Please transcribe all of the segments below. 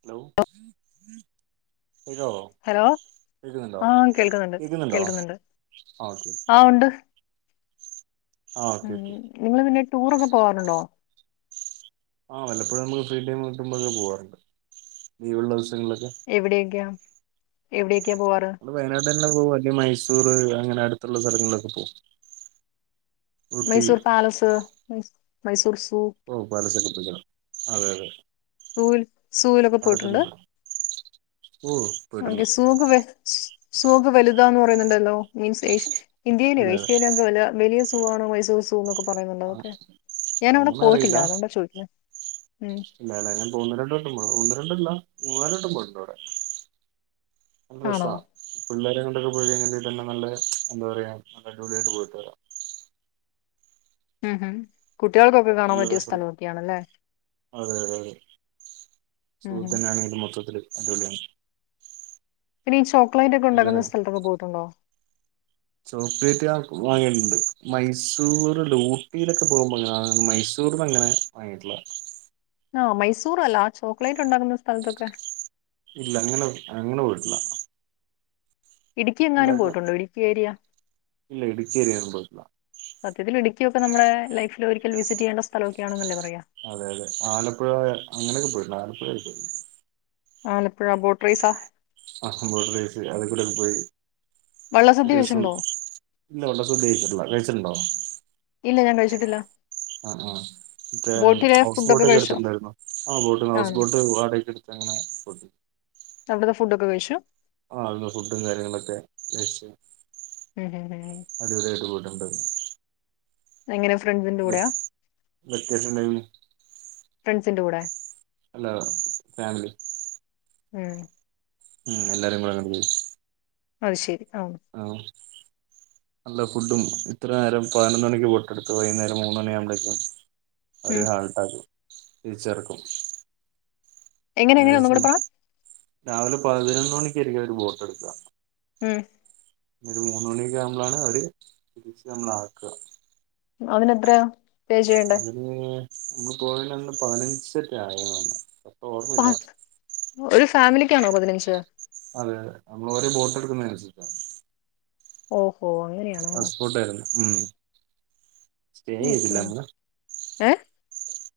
Hello തോ hello ആഹ് കേൾക്കുന്നുണ്ട് കേക്കുന്നുണ്ടോ കേൾക്കുന്നുണ്ട് ഓക്കെ ആഹ് ഉണ്ട് ഓക്കെ ആഹ് ഓക്കെ ഓക്കെ നിങ്ങള്ൾ പിന്നെ ടൂറൊക്കെ പോവാാറുണ്ടോ ആഹ് വല്ലപ്പോഴും നമുക്ക് ഫ്രീ ടൈം കിുമ്പോൊക്കെ പോകാറുണ്ട് ലീവള്ള ദിവസങ്ങളിലൊക്കെ എവിടേയ്ക്കാ എവിടേ യ്ക്കാ പോവാറ് വയനാട് തന്നെ പോകും അല്ല മൈസൂർ അങ്ങനെ അടുത്തുള്ള സ്ഥലങ്ങളിലൊക്കെ പോകും ഊട്ടി മൈസൂർ പാലസ് മൈസൂർ സൂ ഓ പാലസക്ക പൊയ്ക്കോ ണം അതെ അതെ സൂവിൽ സൂവിലൊക്കെ അവിടെക്കെ പോയിട്ടുണ്ട് ഒന്ന,, ഓ ക്കെ പോയിട്ടുണ്ട് സൂക്ക് വ സൂക്ക് വലുതാന്നു പറയുന്നുണ്ടല്ലോ മീൻസ് യേഷ് ഇന്ത്യയിലോ അതെ അതെ ഏഷ്യയിലുംക്കെ വല്ല വലിയ സൂ ആണോ മൈസൂർ സൂന്നൊക്കെ,, പറയുന്നുള്ള അതൊക്കെ അ- ഞാനവിടെ അങ്ങനെ പോയിട്ടില്ല അതുകൊണ്ട് ചോദക്കുന്നെ ഇല്ലലെ ഞാൻ പോകുന്ന രണ്ട് വട്ടം പോ ഒന്ന് രണ്ടല്ല മൂന്നാല വട്ടം പോയിട്ടണ്ട് അവടെ ആണോ സന്തോഷം പിള്ളോരെ കൊ ണ്ടൊക്കെ പോയി കഴിഞ്ഞാലേ നല്ല എന്താ പറയാ നല്ല ജോളി ആായിട്ട് പോയിട്ട് വരാം ഉം ഉം കുട്ടികൾക്കൊക്കെ കാണാൻ നല്ല പറ്റിയ രസം സ്ഥലം ഓക്കെയ ആണല്ലേ സുഹൃത്ത് തന്നൊണെങ്കിലും മൊത്തത്തില്ൽ അടിപൊളിയാണ് പിന്നെ ഈ ചോക്ലേറ്റ് ഒക്കെ ഉണ്ടാക്കുന്ന എല്ലാരും സ്ഥലത്തൊക്ക പോയിട്ടുണ്ടോ ചോക്ലേറ്റ് ഞാൻ വാങ്ങട്ടുണ്ട് മൈസൂർല് ഊട്ടിയിലൊക്കെ പോകുമ്പോ കാണാറ് മൈസു സുഹൃത്ത് അങ്ങനെ വാങ്ങിയിട്ടുള്ള ആഹ മൈസൂർല്ല ചോക്ലേറ്റ് ഉണ്ടാാക്കുന്ന സ്ഥലത്തൊക്കെ ഇല്ല അങ്ങനെ അങ്ങനെ പോയിട്ടില്ല ഇടുക്കി എങ്ങാനും ഉണ്ടാക്കണം പോയിട്ടുണ്ടോ ഇടുക്കി എരിയ ഇല്ല ഇടുക്കി ഏരിയയൊന്നും പോയിട്ടില്ല സത്യത്തിൽ ഇടുക്കിയൊക്കെ നമ്മുടെ ലൈഫിൽ ഒരിക്കൽ വിസിറ്റ് ചെയ്യേണ്ട സ്ഥലമൊക്കെ ആണെന്നല്ലേ പറയാ അതെ അതെ ആലപ്പുഴ അങ്ങനെയൊക്കെ പോയിട്ടുണ്ട് ആലപ്പുഴയേൽ പോയിേ ആലപ്പഴ ബോട്ടറീസാ ആ ബോട്ടാറീസ് അതി കൂടെൊക്കെ പോയി ഒരു വള്ളസദ്യ ദിവസം കഴിച്ചിട്ടുണ്ടോ ഇല്ല ഉണ്ട സവദേശിട്ടില്ല കഴിച്ചിട്ടുണ്ടോ [unintelligible] ഇല്ല ഞാൻ കഴിച്ചിട്ടില്ല ആഹ് ആഹ് മറ്റേ ബോട്ടിലെ ഹൗസ് ഫുഡൊക്കെ ബോട്ടൊക്കെ കഴിച്ചോ എടുത്തിട്ടുണ്ടായിരുന്നു ആ ബോട്ട് ഹൗസ് ആണ് ബോട്ട് വാടകയ്ക്ക് എടുത്ത്ങ്ങനെ പോയി അവിടുത്തെ ഫുഡ് ഒക്കെ കഴിച്ചു ആ അവിടുന്ന് ഫുഡും കാര്യങ്ങളൊക്കെ കഴിച്ചു ഉം ഉ ഉം അടിപൊളിയായിട്ട് പോയിട്ടുണ്ട് എങ്ങനെയ ഫ്രണ്ട്സിന്റെ കൂടെയാ വെക്കേഷൻ ടൈമില് ഫ്രണ്ട്സിന്റെറെ കൂടെ അല്ല ഫാമിലി ഉം ഉം എല്ലാരും കൂടെങ്ങ അത് ശരി ഓ ആഹ നല്ല ഫുഡും ഇത്ര നേരം പതിനൊന്ന് മണിക്ക് പോയിട്ട് ടുത്ത് വൈകുന്നേരം മൂന്ന് മണിയ ആകുമ്പഴേക്കും ഒരു ഉം ഹാൾട്ട് അക്ക് തിരിച്ചേർക്കും എങ്ങനെ എങ്ങനെ ഏകദേശ ഒന്നും കൂടെ പറ രാവിലെ പതിനൊന്ന് മണിക്കായിരിക്കും അവര് ബോട്ട് എടുക്കുക ഉം ഒരു മൂന്ന് മണിയൊക്കെ ആകുമ്പോാണ് അവര് തിരിച്ച് നമ്മള ആക്കുക അതിനെത്രയ പേ ചെയ്യണ്ടേ അതിന് നമ്മള് പോയന്ന് പതിനഞ്ചറ്റ ആയ പ ഒരു ഫാമിലിക്കാണോ പതിനഞ്ച് അതെ അതെ നമ്മള് ഒരേ ബോട്ട് എടുക്കുന്ന അനുസരിച്ച ഓഹോ അങ്ങനെയാണോ ഹൗസ്ബോട്ട് ആയിരുന്നു ഉ സ്റ്റേ ചെയ്തില്ല ഓക്കെ അങ്ങന ഏഹ്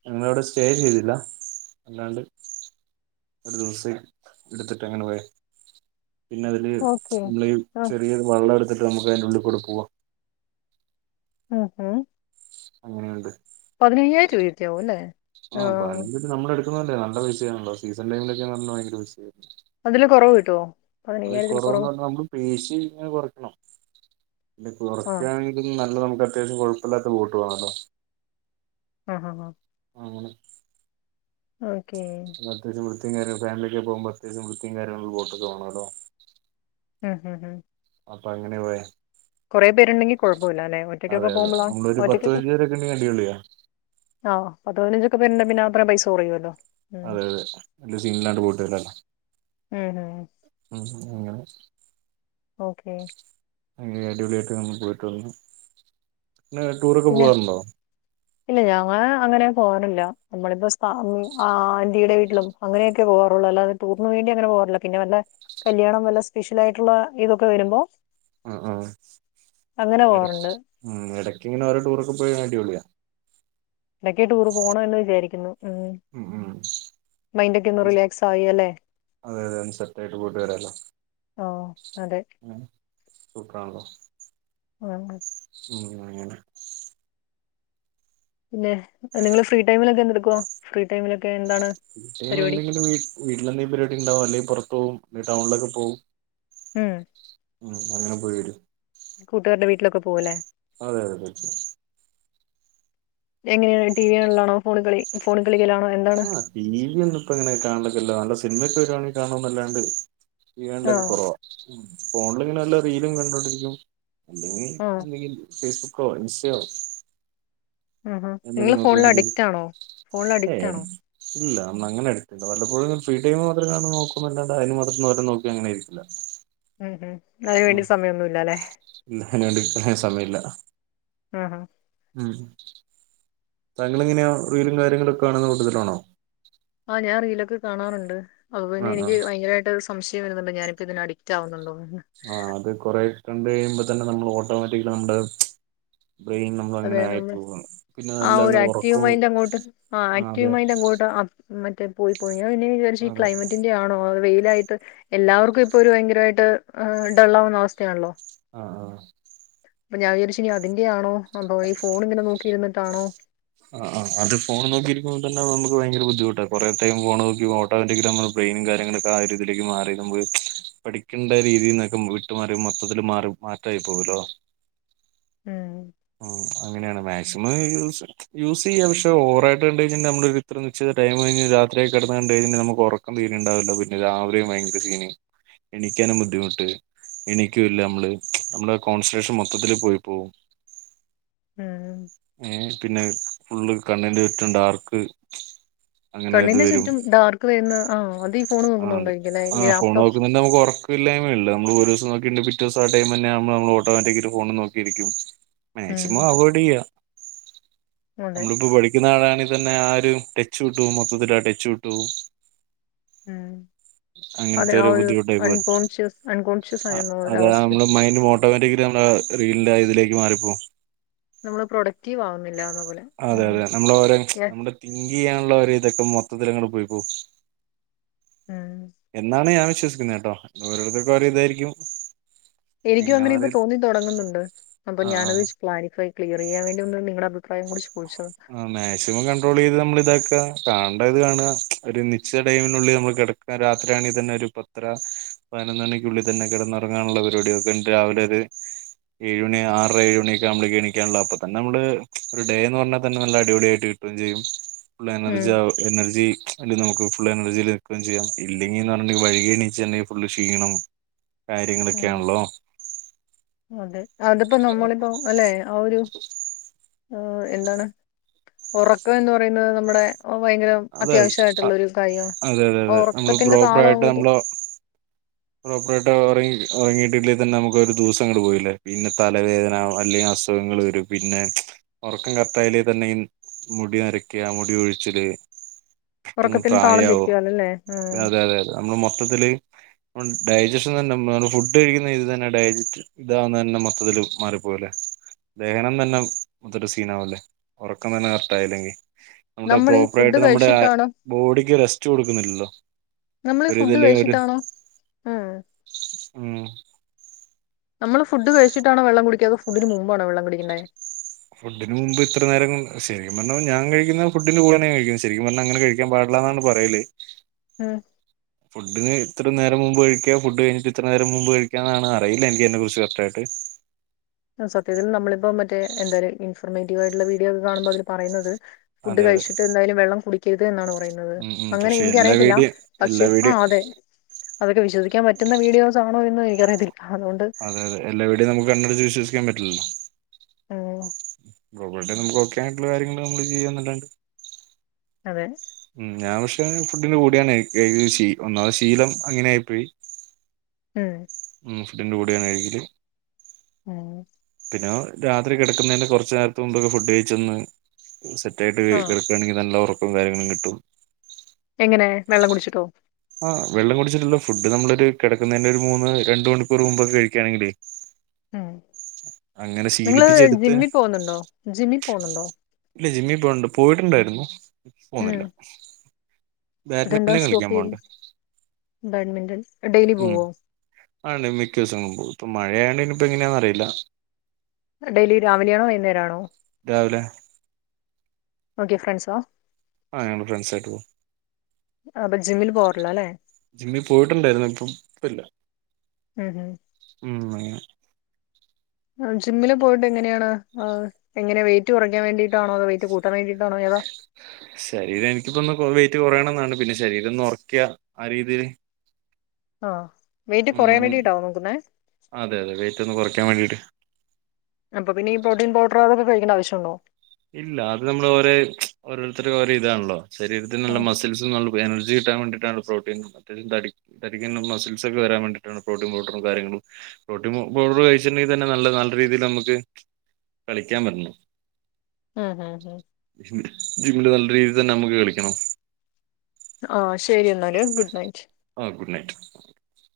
ഞങ്ങളവിടെ സ്റ്റേ ചെയ്തില്ല അല്ലാണ്ട് ഒരു ദിവസം എടുത്തിട്ട് അങ്ങനെ പോയ പിന്നെ അതില് ഓക്കെ നമ്മള് ആഹ് ചെറിയ വള്ളം എടുത്തിട്ട് നമുക്ക് അതിറെ ഉള്ളിൽ കൂടെ പോവാം ഉം ഉം അങ്ങനെയുണ്ട് പതിനയ്യായിരം രൂപയൊക്കെയാവും അല്ലേ ആഹ് പതിനഞ്ച് നമ്മള എടുക്കുന്നന്നണ്ടേ നല്ല പൈസ ആണല്ലോ സീസൺ ടൈമൊക്കാ പറ ഭയങ്കര പൈസ ആയിരുന്നു അതില് കുറവ് കിട്ടോ അത് ൽ കുറവന്ന് കൊറവ് പറഞ്ഞ നമ്മള് പേശി ഇങ്ങനെ കുറയ്ക്കണം പി ആഹ്. കുറക്കാണെ നല്ല നമുക്ക് അത്യാവശ്യം കുഴപ്പമില്ലാത്ത ബോട്ട് വേണൂല്ലോ ആഹ അങ്ങനെ ഓക്കേ അത്യാശ്യ വൃത്തിയും കാരാങ്ങളും ഫമിലൊക്കെ പോക്മ്പോ അത്യാവശ്യം വൃത്തിയും കാര്യങ്ങളുള്ള ബോട്ടൊക്കെ വേണം ടോ. ഉം ഹം ഹം അപ്പൊ അങ്ങനെ പോയ. കുറെ പേരുണ്ടെങ്കി കൊഴപ്പമില്ല അല്ലെ അതെ ഒറ്റക്കൊക്കെ അതെ പോകുമ്പോളാ നമ്മളൊരു പത്ത് ഒറ്റക്കൊക്കെ. പതിനഞ്ച് പേരൊക്കെ ഉണ്ടെങ്കിൽ അടിപൊളിയാ ആ പത്ത് പതിനഞ്ചൊക്കെ പേരു പിന്നെ അത്ര പൈസ കുറയല്ലോ അതെ അതെ വല്ലാ സീനില്ലാണ്ട് പോയിട്ട് വരല്ലോ ഉം ഉം. അങ്ങനെ. ഓക്കെ അ അടിപൊളിയായിട്ട്ന്ന് പോയിട്ട് വന്ന് ടൂറൊക്കെ പിന്നെ പോവാറുണ്ടോ. ഇല്ല ഞങ്ങള് അങ്ങനെ പോവാറില്ല നമ്മളിപ്പോ ആന്റിടെ വീട്ടിലും. അങ്ങനെയക്കെ പോകാറുള്ളൂ അല്ലാതെ ടൂറിന് വേണ്ടി അങ്ങനെ പോവാറില്ല പിന്ന വല്ല. കല്യാണം വല്ല സ്പെഷ്യൽ ആയിട്ടുള്ള ഇതൊക്കെ വരുമ്പോ. ആ ആ അങ്ങനെ പോവാറുണ്ട്. ഇടക് ഇങ്ങനെ ഓരോ ടൂറൊക്കെ പോയ അടിപൊളിയ. ഇടക്കൊക്കെ ടൂർ പോണം എന്ന് വിചാരിക്കുന്നു ഉം ഉം മൈൻഡക്കെ ഒന്ന് റിലാക്സ് ആയി അല്ല. അതെ അതെ അത് സെറ്റ് ആയിട്ട് പോയിട്ട് വരാല്ലോ. ആ അതെ ഉ സൂപ്പറാണല്ലോ. ആഹ് ഉം അങ്ങനെ പിന്നെ നിങ്ങള് ഫ്രീ ടൈമിലൊക്കെ എന്തെടുക്കുവാ ഫ്രീ ടൈമിലൊക്കെ എന്താണ് ഫ്രീ ടൈം പരിപാടി. എന്തെങ്കിലും വീ വീട്ടിലെന്തെങ്കിലും പരിപാടി ഉണ്ടാവും അല്ലെങ്കിൽ പുറത്ത് പോകും ടൗണിലൊക്കെ പോവും. ഉം ഉം അങ്ങനെ പോയി വരും. കൂട്ടുകാരുടെ വീട്ടിലൊക്കെ പോകൂലേ. അതെ അതെ പോയിട്ടു വരും എങ്ങനെയാണ് ടി വി കാണലാണോ ഫോണി കളിക്കലാണോ. എന്താണ് ആഹ് ടി വി ഒന്നും ഇപ്പൊ അങ്ങനെ കാണലില്ല നല്ല സിനിമയൊക്കെ വരുവാണെങ്കിൽ കാണോന്നല്ലാണ്ട്. ടി വി ആ കാണലൊക്കെ കുറവാ ഫോണിലിങ്ങനെ വല്ല റീലും കണ്ടോണ്ടിരിക്കും. അല്ലെങ്കിൽ ആ ഒന്നെങ്കിൽ ഫേസ്ബുക്കോ ഇൻസ്റ്റയോ. ആഹ് ഹാ നിങ്ങള് എന്തെങ്കിലും ഫോണിൽ നോക്കിയാണെങ്കില് അഡിക്റ്റ് ആണോ ഫോണിൽ അഡിക്റ്റ് ഏ ആണോ. ഇല്ല നമ്മള് അങ്ങനെ അടിറ്റല്ല വല്ലപ്പോഴും ഫ്രീ ടൈമ് മാത്രം കാണു നോക്കുന്നല്ലാണ്ട് അതിന് മാത്രം വരെ നോക്കി അങ്ങനെയിരിക്കില്ല. ഉം ഉം അ ആഹ് അയിന് വേണ്ടിനിക്കാൻ സമയമില്ല. ആ ഹാ ഉം താങ്കളെങ്ങനെയാ റീലും കാര്യങ്ങളൊക്കെ കാണുന്ന കൂട്ടത്തിലാണോ. ആഹ് ഞാൻ റീലൊക്കെ കാണാറുണ്ട് അപ്പൊപ്പിന്നെ ആഹ് എനിക്ക് ആഹ് ഭയങ്കരമായിട്ട്. സംശയം വരുന്നുണ്ട് ഞാനിപ്പോ ഇതിന് അഡിക്റ്റ് ആവുന്നുണ്ടോ എന്ന് ആഹ് അത് കുറെ കണ്ട് കഴിയുമ്പോ തന്നെ നമ്മള് ഓട്ടോമാറ്റിക് നമ്മുടെ ബ്രെയിൻ. നമ്മൾ അതെ അങ്ങനെ ആയി നമ്മൾ പോവാണ് പിന്നെ ആഹ് ഒരു അല്ലാണ്ട് ആക്റ്റീവ് ഉറക്കവും മൈൻഡ് അങ്ങോട്ട് ആഹ് ആക്റ്റീവ് മൈൻഡ് അങ്ങോട്ട് ആഹ് മറ്റേ പോയി പ്പോയി പിന്നെ വിചാരിച്ച് ഈ അതെ ക്ലൈമറ്റിന്റെ ആണോ വെയിലായി ട്ട് എല്ലാവർക്കും ഇപ്പൊ ഒരു ഭയങ്കരമായിട്ട് ഡള്ളാവുന്ന അവസ്ഥയാണല്ലോ. ആഹ് ആഹ്. അപ്പൊ ഞാൻ വിചാരിച്ചു ഇനി അതിന്റെയാണോ അതൊ ഈ ഫോൺ ഇങ്ങനെ നോക്കിയിരിന്നിട്ടാണോ. ആഹ് ആഹ് അത് ഫോണ് നോക്കിയിരിക്കുമ്പോ തന്നെ നമുക്ക് ഭയങ്കര ബുദ്ധിമുട്ടാ കുറേത്തേ ഫോൺ നോക്കിട്ട. ബ്രയ്നും കാര്യങ്ങളൊക്കെ ആഹ് രീതിയിലേക്ക് മാറി നമ്മള് പഠിക്കണ്ട രീതിയിൽന്നൊക്കെ വി ട്ട് മാറി മൊത്തത്തില് മാറി മാറ്റായി പോകൂല്ലോ. ഉം ഉം അങ്ങനെയാണ് മാക്സിമം യൂസ്. യൂസ് ചെയ്യാം പക്ഷെ ഓവറായി കണ്ടഴിഞ്ഞ നമ്മള് ഇത്ര നിശ്ചിതടൈം കഴിഞ്ഞ് രാത്രിയൊക്ക കെടന്ന് കണ്ട് കഴിഞ്ഞാ നമുക്ക് ഒറ ക്കം തീരെ ഉണ്ടാവില്ല പിന്നെ രാവിലെയും ഭയങ്കര സീന് എണീക്കാനും ബുദ്ധിമുട്ട്. എണിക്കൂല്ല നമ്മള് നമ്മളെ കോൺസ്ൻട്രേഷൻ മൊത്തത്തില് പോയി പോവും ഉംഹ് ഉം പിന്നെ ഫുള്ള് കണ്ണിന്റെ ചുറ്റും ഡാർക്ക് അങ്ങനെ ഇത് കണ്ണിന്റെ വരും ചുറ്റും ഡാർക്ക് വരുന്ന ആഹ് അതീ ആഹ് അതേ ആഹ് ഫോൺ നോക്കുന്ന നമുക്ക് ഉറ ക്കവില്ലായ്മ അല്ല നമ്മള് ഒരു ദിവസം നോക്കിണ്ട് പിറ്റേസം ആഹ് ടൈം തന്നെ ആകുമ്പോ നമ്മള് ഓട്ടോമാറ്റിക്കിലി ഫോണും നോക്കിയിരിക്കും ഉം മാക്സിമം അവോയ്ഡ് ചെയ്യാ അതെ നമ്മളിപ്പോ പഠിക്കുന്ന ആളാണെങ്കിൽ തന്നെ ആഹ് ഒരു ടച്ച് വിട്ട് പോകും മൊത്തത്തില് ആഹ് ടച്ച് വിട്ട്പോകും ഉം അതെ അങ്ങനത്തെ ആഹ് ഒരു ബുദ്ധിമുട്ടായി പോവും അൺകോൺഷ്യസ് അൺകോൺഷ്യസ് ആയ പോലൊരു അവസ്ഥയാ [unintelligible] ഓട്ടോമാറ്റിക്കിലി നമ്മളാ റീലിന്റെ ആഹ് ഇതിലേക്ക് മാറിപ്പോകും നമ്മള് പ്രൊഡക്റ്റീവ് ആവുന്നില്ലാന്ന് ആഹ് അതെ അതെ നമ്മളെ ഓരോ നമ്മുടെ തിങ്ക് ചെയ്യാനുള്ളോവരെ ഇതൊക്കെ മൊത്തത്തിലങ്ങട് പോയി പോവും ഉം എന്നാണ് ഞാൻ വിശ്വസിക്കുന്നേ കേട്ടോ ഇനി ഓരോരുത്തക്ക് ഓരോ ഇതായിരിക്കും എനിക്കും അങ്ങനെ എങ്ങനെയാന്ന് ഇപ്പോ അറിയില്ല തോന്നി തുടങ്ങുന്നുണ്ട് അപ്പൊ ആഹ് ആഹ് ഞാനത് ക്ലാരിഫൈ ക്ലിയർ ചെയ്യാൻ വേണ്ടി ഒന്ന് നിങ്ങളുടെ അഭി പ്രായം കൂടി ചോയിച്ചതാ ആഹ് മാക്സിമം കൺട്രോൾ ചെയ്ത് നമ്മള് ഇതാക്കുക കാണണ്ടത് കാണുക ഒരു നിശ്ചിത ടൈമിനുള്ളിൽ നമ്മൾ കിട ക്കുക രാത്രിയാണെതന്നെ ഒരു പത്തര പതിനൊന്ന്മണിക്കുള്ളിൽ തന്നെ കിടന്നുറങ്ങാനുള്ള പരിപാടിനോക്കുക എന്നിട്ട് രാവിലെ ഒരു ഏഴുമണി ആറരഏഴു മണിയൊക്കെ ആകുമ്പോളേക്ക് എണീക്കാനുള്ള അപ്പതന്നെ നമ്മള് ഒരു ഡേഎന്ന് പറഞ്ഞാൽ തന്നെ നല്ല അടിപൊളിയായിട്ട് കിട്ടൂം ചെയ്യും. ഫുള്ള് ഉം എനർജി എനർജി അയ്ല് നമുക്ക് ഫുൾ എനർജില് നിൽക്കുകേ ചെയ്യാം ഇല്ലെങ്കിൽ [unintelligible] വൈകി എണീച്ചുണ്ടെങ്കിൽ ഫുള്ള്ക്ഷീണം അതെ അതിപൊ നമ്മളിപ്പോ അല്ലെ ആ ഒരു എന്താണ് ഒറക്കംഎന്ന്പറയുന്നത് നമ്മുടെ ഭയങ്കര അതെ അത്യാവശ്യമായിട്ടുള്ള അതെ ഒരുകാര്യാണ്. അതെ അതെ നമ്മള് ഒറക്കത്തിന്റെ താളൊങ്ങോട്ട് പ്രോപ്പെട്ടാ ഒറങ്ങി ഉറങ്ങിയിട്ടില്ലേതന്നെ നമുക്ക്ഒരു ദ്വവസങ്ങട്ട് പോവില്ലേ. പിന്നെ തലവേദന അല്ലെങ്കി അസുഖങ്ങള് വരും. പിന്നെ ഒറക്കം കറക്റ്റയില്ലെ തന്നെ ഇൻ മുടിനരക്കാ മുടികൊഴിച്ചില് ഉറക്കത്തിന്റെ താളം പെട്ടെന്ന്പ്രായാവും തെറ്റിയാലല്ലേ ഉം അതെഅതെ നമ്മള്മൊത്തത്തില്. ഡയജഷ്യൻതന്നെ നമ്മ ഫുഡ് കഴിക്കുന്ന ഇത് തന്നെ ഡയറ്റ് [unintelligible] ഇതാവുന്നതന്നെ മൊത്തത്തില് മാറിപ്പോവില്ലേ ദഹനംതന്നെ മൊത്തത്തിൽ സീനാവുല്ലേ. ഒറക്കംതന്നെ കറക്റ്റായില്ലെങ്കി. നമ്മുടെ നമ്മൾ ഈ ഫുഡ് പ്രോപ്പറായിട്ട് നമ്മുടെ കഴിച്ചിട്ടാണോ ബോഡിക്ക്റെസ്റ്റ് കൊടുക്കുന്നില്ലല്ലോ. നമ്മള് ഒരു ഫുഡ് ഇതില്ലേ ഒരു കഴിച്ചിട്ടാണോ? ആഹ് ഉം നമ്മള് ഫുഡ്‌ കഴിച്ചിട്ടാണോ വെള്ളം കുടിക്കാെ അതോ ഫുഡിന് മുമ്പാണോ വെള്ളം കുടിക്കെണ്ടേ? ഫുഡിന് മുമ്പ് ഇത്രനേരം ശരിക്കും പറഞ്ഞ ഞാൻ കഴിക്കുന്ന ഫുഡിന്റെ കൂടെന്നെ കഴിക്കും. ശരിക്കുംപറഞാ അങ്ങനെകഴിക്ക ക്കാൻ പാടില്ലാന്നാണ് പറയല്. ഉം ഫുഡിന് ഇത്രനേരം മുമ്പ്കഴിക്ക ഫുഡ് കഴിഞ്ഞിട്ട് ഇത്രനേരം മുൻമ്പ് കഴിക്കാ ഇന്നാണ് അറിയില്ല എനിക്കിതിനെ കുറിച്ച് കറക്റ്റായിട്ട്. സത്യത്തിൽ നമ്മളിപ്പം മറ്റെ എന്താര് ഇൻഫോർമേറ്റീവയിട്ട്ള്ള വീഡിയോക്കെ കാണുമ്പോ അതിൽ പറയുന്നത്. അതെ അതെ ഫുഡ്കഴിച്ചിട്ടേ എന്തായാലും വെള്ളം കുടിക്കരുത് എന്നാണോ? പറയുന്നത്. ഉം ഉം അങ്ങനെ പക്ഷെ എല്ലാ എനിക്കറിയത്തില്ല വീഡിയോ എല്ലാ പക്ഷെ വീഡിയോ ആഹ്അതെ. അതൊക്കെവിശ്വിക്കാൻപറ്റുന്ന വീഡിയോസാണോ എന്ന് എനിക്കറിയത്തില്ല അതുകൊണ്ട്. അതെഅതെ എല്ലാ വിഡിയോ നമുക്ക് കണ്ണടച്ച് വിശ്വസിക്കാൻ പറ്റില്ലല്ലോ. ആഹ് [unintelligible] നമുക്ക ഒക്കെ ആയിട്ടുള്ള കാര്യങ്ങള് നമ്മള് ചെയ്യന്നാല്ലാണ്ട്. അതെ ഉം ഞാൻ പക്ഷെ ഫുഡിന്റെ കൂടിയാണേ ശീ ഒന്നാമത് ശീലം അങ്ങനെ ആയിപ്പോയി. ഉം ഉം ഫുഡിന്റൂടെ ആണ് കഴിക്കല്. ഉം ഞാ രാത്രി കെടക്കുന്നേന്റെ കൊറച്ച് നേരത്തെ മുമ്പൊക്കെ ഫുഡ് കഴിച്ചൊന്ന് സെറ്റ് ആയിട്ട് ആ കെട ക്കാണെങ്കി നല്ല ഒറക്കും കാര്യങ്ങളും കിട്ടും. എങ്ങനെ വെള്ളം കുടിച്ചിട്ടോ. ആഹ് വെള്ളം കുടിച്ചിട്ട്ള്ള ഫുഡ് നമ്മളൊരു കെടക്കുന്നേന്റെ ഒരു മൂന്ന് രണ്ട് മണിക്കൂർ മുമ്പൊക്കെ കഴിക്കാണെങ്കിലേ. ഉം നിങ്ങള് ശീലിപ്പിച്ചെടുത്ത് ജിമ്മി പോവ്ന്നുണ്ടോ ജിമ്മിൽ പോവുന്നുണ്ടോ? ഇല്ല ജിമ്മിപോണ്ട് പോയിട്ടുണ്ടായിരുന്നു ഉം ഇപ്പോണില്ല. ബാഡ്മാന്റല് കളിക്കാൻ പോവ്ണ് ഇണ്ട് ബാൺമിന്റൺ ഡെയിലി ഉം പോവോ ആണ് മിക്കോസങ്ങ് പോവും. ഇപ്പൊ മഴആയോണ്ട് ഇനിപ്പോ എങ്ങനെയാന്ന് അറിയില്ല. ഡെയ്‌ലി രാവിലെ ആണോ വൈന്നേരാ ണോ രാവിലെ ഓക്കെ ഫ്രണ്ട്സോ ആഹ് ഞങ്ങള് ഫ്രണ്ട്സായിട്ട് പോവും. അപ്പൊ ജിമ്മിൽ പോവാറില്ല അല്ലേ ജിമ്മി പോയിറ്റുണ്ടായിരുന്നു ഇപ്പോ ഇപ്പ ഇല്ല. ഉം ഉം ഉം അങ്ങനെ ആഹ് ജിമ്മില് പോയിട്ട് എങ്ങനെയാണ് അഹ്. എങ്ങനെ വെയ്റ്റ് കൊറക്കാൻ വേണ്ടീട്ടാണോ അതോ വെയിറ്റ് കൂട്ടാൻ വേണ്ടിട്ടാണോ ഏതാ. ശരീരം ഇൻക്കിപ്പം ഒന്ന് വെയിറ്റ് കൊറയണം എന്നാണ്. പിന്നെ ശരീരം ഒന്ന് ഒറ്ക്ക്യആ രീതില്. ഓഹ് വെയിറ്റ് കൊറയാൻ അങ്ങനെ വേണ്ടിട്ടാവോ നോക്കുന്നേ അതെ അത വെയ്റ്റ് ഒന്ന് കൊറക്കൻ വേണ്ടീട്ട് അപ്പ പിന്നെ ഈ പ്രോട്ടീൻ പൗഡ്റോ അതൊക്കെ കഴിക്കണ്ട ആവശ്യണ്ടോ ഇല്ല അത് നമ്മള് ഓരേ ഓരോരുത്തര് ഓരോ ഇതാണല്ലോ ശരീരത്തിന് നല്ല ആഹ് മസ് ടിൽസിന്നു പറയണ ഒരു എനർജി കിട്ടാൻ വേണ്ടിട്ടാണല്ലോ പ്രോട്ടീൻ തിൽ തടി തടിക്കുന്ന മസിൽസ് ഒക്കെ വരാൻ വേണ്ടിട്ടാണ് പ്രോട്ടീൻ പൗഡറും കാര്യങ്ങളും പ്രോട്ടീൻ മൊ പൗഡറ് കഴിച്ചിണ്ടെങ്കി തന്നെ നല്ല നല്ല രീതീല് നമുക്ക് കളിക്കാൻ പറ്റണം ആഹ് ആഹ് ഹേ ജിമ്മില് നല്ല രീതിൽ തന്നെ നമ്മുക്ക് കളിക്കണം ആഹ് ശരി എന്നാല് ഗുഡ് നൈറ്റ് ആഹ് ഗുഡ് നൈറ്റ്